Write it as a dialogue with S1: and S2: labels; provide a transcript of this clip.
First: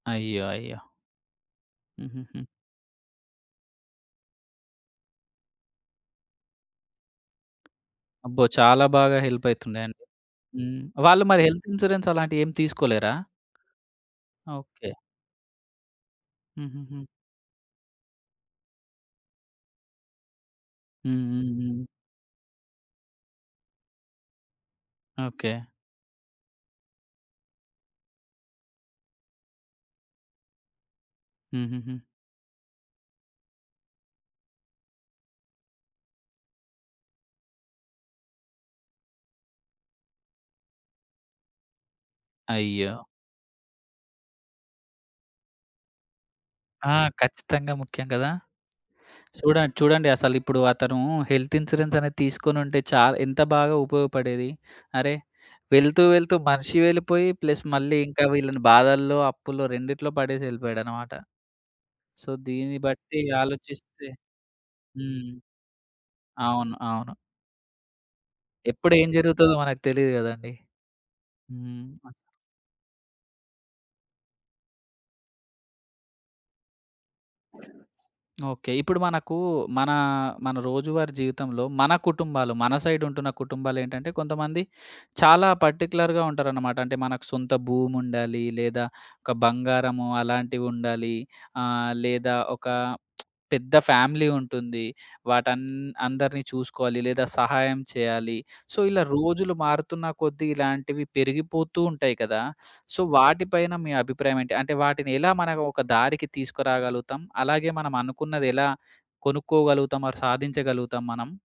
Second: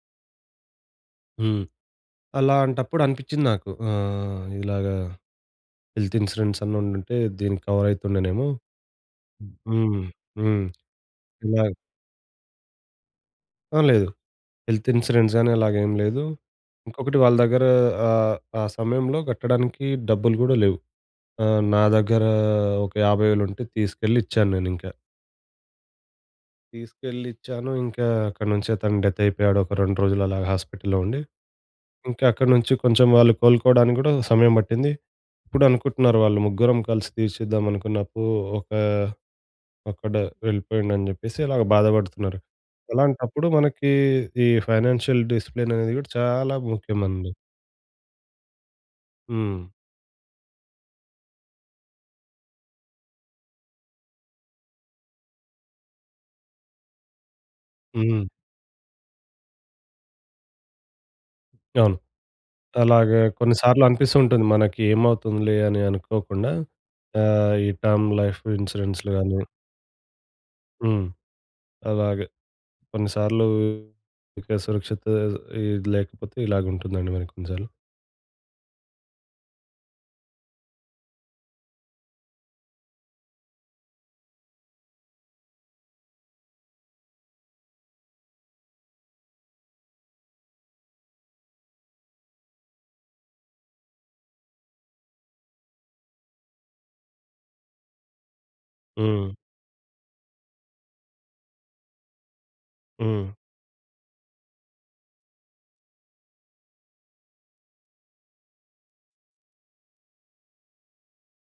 S1: అయ్యో! అయ్యో!
S2: హ్మ్.
S1: హుహుహు.
S2: అలాంటప్పుడు అనిపించింది నాకు ఆహ్, ఇలాగా హెల్త్ ఇన్స్యూరెన్స్ అన్న ఉండుంటే దీనికి
S1: అబ్బో!
S2: కవరయితుండేనేమో.
S1: చాలా బాగా హెల్ప్ అయితుండే అండి.
S2: హ్మ్. హ్మ్.
S1: హ్మ్. వాళ్ళు మరి హెల్త్
S2: అలాగ్
S1: ఇన్స్యూరెన్స్ అలాంటివి ఏం తీసుకోలేరా?
S2: ఆ! లేదు. Health
S1: okay.
S2: ఇన్సూరెన్స్ గాని అలాగేం లేదు.
S1: హుహుహు.
S2: ఇంకొకటి వాళ్ళ దగ్గర ఆహ్, ఆ సమయంలో కట్టడానికి డబ్బులు గూడా లేవు.
S1: హ్మ్. హ్మ్.
S2: ఆహ్,
S1: హ్మ్.
S2: నా దగ్గర ఒక 50,000 ఉంటే తీసుకెళ్ళి ఇచ్చాను నేనింక.
S1: ఓకే.
S2: తీసుకెళ్ళి ఇచ్చాను ఇంకా అక్కడి నుంచే తను డెత్ అయిపోయాడు ఒక 2 రోజులు అలాగా హాస్పిటల్‌లో ఉండి.
S1: హుహుహు.
S2: ఇంకా అక్కడ్నుంచి కొంచెం వాళ్ళు కోలుకోవడానికి గూడా సమయం బట్టింది. ఇప్పుడు అనుకుంటున్నారు వాళ్ళు ముగ్గురం కలిసి తీర్చెద్దాం అప్పు ఒకా అక్కడ వెళ్ళిపోయిండు అని చెప్పేసి అలాగా బాధపడుతున్నారు.
S1: అయ్యో!
S2: అలాంటప్పుడు మనకి ఈ ఫైనాన్షియల్ డిసిప్లిన్ అనేది కూడా చాలా
S1: ఆ!
S2: ముఖ్యం అండి.
S1: ఖచ్చితంగా ముఖ్యం గదా!
S2: హ్మ్.
S1: చూడండి చూడండి. అసలు ఇప్పుడు అతను హెల్త్ ఇన్స్యూరెన్స్ అనేది తీసుకొనుంటే చా ఎంత బాగా ఉపయోగపడేది. అరె వెళ్తూ, వెళ్తూ మనిషి వెళ్ళిపోయి. ప్లస్ మళ్ళీ
S2: హ్మ్.
S1: ఇంకా వీళ్ళని బాధల్లో అప్పుల్లో, రెండిట్లో పడేసెళ్ళిపోయాడనమాట.
S2: అవును.
S1: సో, దీన్ని
S2: అలాగ
S1: బట్టి
S2: కొన్ని సార్లు
S1: ఆలోచిస్తే
S2: అనిపిస్తూ ఉంటుంది. మనకి
S1: హ్మ్.
S2: ఏమవుతుందిలే అని అనుకోకుండా
S1: అవును. అవును.
S2: ఆహ్, ఈ టర్మ్ లైఫ్
S1: ఎప్పుడేం
S2: ఇన్స్యూరెన్సులు గాని
S1: జరుగుతదో మనకు తెలీదు గదండీ.
S2: హ్మ్.
S1: హ్మ్. అస్
S2: అలాగ. కొన్నిసార్లు ఇక్కడ సురక్షిత ఈ లేకపోతే, ఇలాగుంటుందండి మరి కొన్నిసార్లు.
S1: ఓకే. ఇప్పుడు మనకు మన, మన రోజువారీ జీవితంలో మన కుటుంబాలు మన సైడ్ ఉంటున్న కుటుంబాలేంటంటే కొంతమంది చాలా పార్టిక్యులర్‌గా ఉంటారనమాట. అంటే, మనకు సొంత భూమి ఉండాలి లేదా ఒక బంగారము అలాంటివుండాలి. ఆహ్, లేదా ఒక పెద్ద ఫ్యామిలీ ఉంటుంది. వాటన్ అందరిని చూసుకోవాలి లేదా సహాయం చేయాలి. సో, ఇలా
S2: హ్మ్.
S1: రోజులు మారుతున్న కొద్దీ ఇలాంటివి పెరిగిపోతూ ఉంటాయి కదా! సో,
S2: హ్మ్.
S1: వాటి పైన మీ అభిప్రాయమేంటి? అంటే వాటిని ఎలా మనం ఒక దారికి తీసుకురాగలుగుతాం? అలాగే మనం అనుకున్నది ఎలా కొనుక్కోగలుగుతాం, ఆర్ సాధించగలుగుతాం మనం?